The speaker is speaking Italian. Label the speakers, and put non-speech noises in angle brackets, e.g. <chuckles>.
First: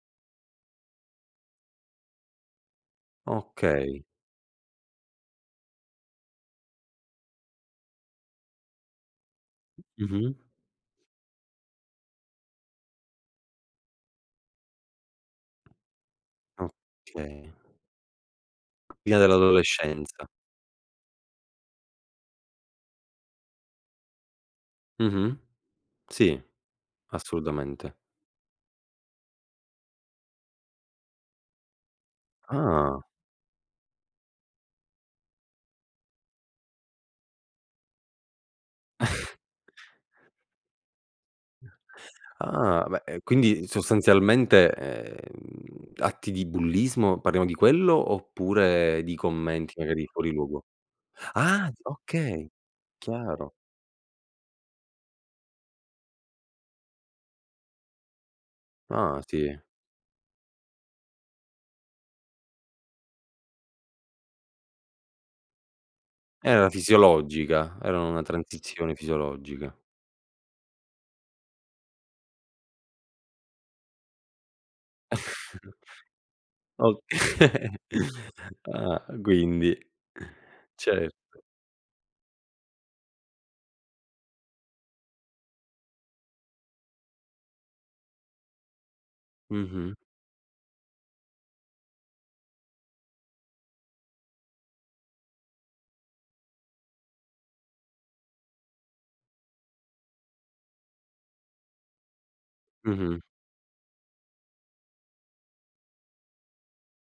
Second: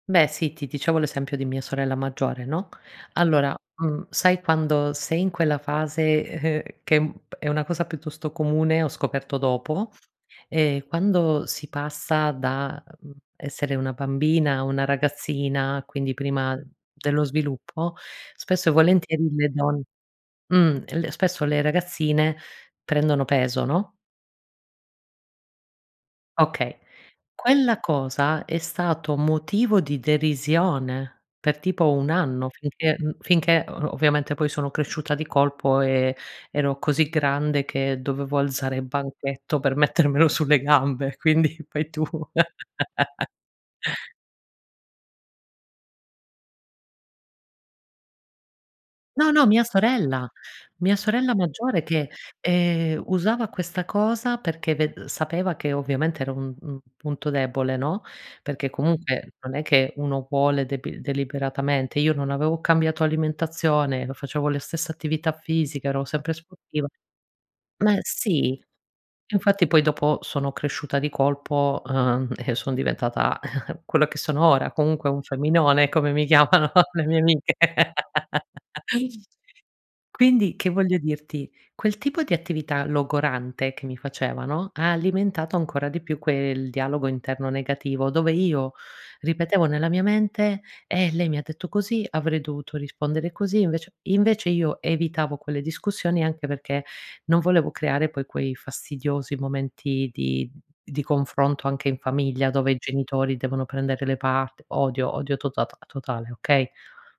Speaker 1: Beh sì, ti dicevo l'esempio di mia sorella maggiore, no: allora,
Speaker 2: Okay.
Speaker 1: mhmm, sai quando sei in quella fase, e ehm, che m è una cosa piuttosto comune, ho scoperto dopo;
Speaker 2: Mh-mh.
Speaker 1: ehm, quando si passa da, mhmm, essere una bambina a una ragazzina, quindi prima dello
Speaker 2: Okay.
Speaker 1: sviluppo, spesso e
Speaker 2: Prima
Speaker 1: volentieri le don
Speaker 2: dell'adolescenza.
Speaker 1: mh, l spesso le ragazzine prendono peso, no?
Speaker 2: Mh-mh. Sì,
Speaker 1: Okay Quella
Speaker 2: assolutamente.
Speaker 1: cosa è stato motivo di derisione, per tipo 1 anno finché
Speaker 2: Ah.
Speaker 1: mhmm, finché o ovviamente poi sono cresciuta di colpo e ero così grande che dovevo alzare il
Speaker 2: <chuckles>
Speaker 1: banchetto per mettermelo sulle gambe, quindi fai tu.
Speaker 2: Ah beh, e
Speaker 1: <laughs>
Speaker 2: quindi, sostanzialmente, ehm, atti di bullismo, parliamo di quello, oppure di
Speaker 1: No, no, mia
Speaker 2: commenti magari
Speaker 1: sorella.
Speaker 2: fuori luogo?
Speaker 1: Mia sorella
Speaker 2: Ah!
Speaker 1: maggiore che,
Speaker 2: Okay,
Speaker 1: ehm, usava
Speaker 2: chiaro.
Speaker 1: questa cosa perché ve ehm, sapeva che ovviamente era un un punto debole, no, perché
Speaker 2: Ah
Speaker 1: comunque non
Speaker 2: sì.
Speaker 1: è che uno vuole debil deliberatamente. Io non avevo cambiato alimentazione, o facevo la stessa attività fisica, ero sempre
Speaker 2: Era
Speaker 1: sportiva
Speaker 2: fisiologica.
Speaker 1: ma
Speaker 2: Era una
Speaker 1: sì.
Speaker 2: transizione
Speaker 1: Infatti
Speaker 2: fisiologica.
Speaker 1: poi dopo sono cresciuta di colpo, uhm, e sono diventata <chuckles> quello che sono ora, comunque un
Speaker 2: <chuckles>
Speaker 1: femminone, come mi chiamano le mie amiche.
Speaker 2: Okay.
Speaker 1: <laughs>
Speaker 2: Ah quindi
Speaker 1: Quindi, che voglio
Speaker 2: certo.
Speaker 1: dirti: quel tipo di attività logorante che mi facevano, ha alimentato ancora di più quel dialogo interno negativo, dove io ripetevo nella
Speaker 2: Mh-mh.
Speaker 1: mia mente: "Eh, lei mi ha detto così, avrei dovuto rispondere così"; invece invece io evitavo quelle discussioni, anche perché non volevo creare poi quei fastidiosi momenti di di confronto anche in famiglia, dove i
Speaker 2: Mh-mh.
Speaker 1: genitori devono prendere le parte. Odio, odio totat totale, okay?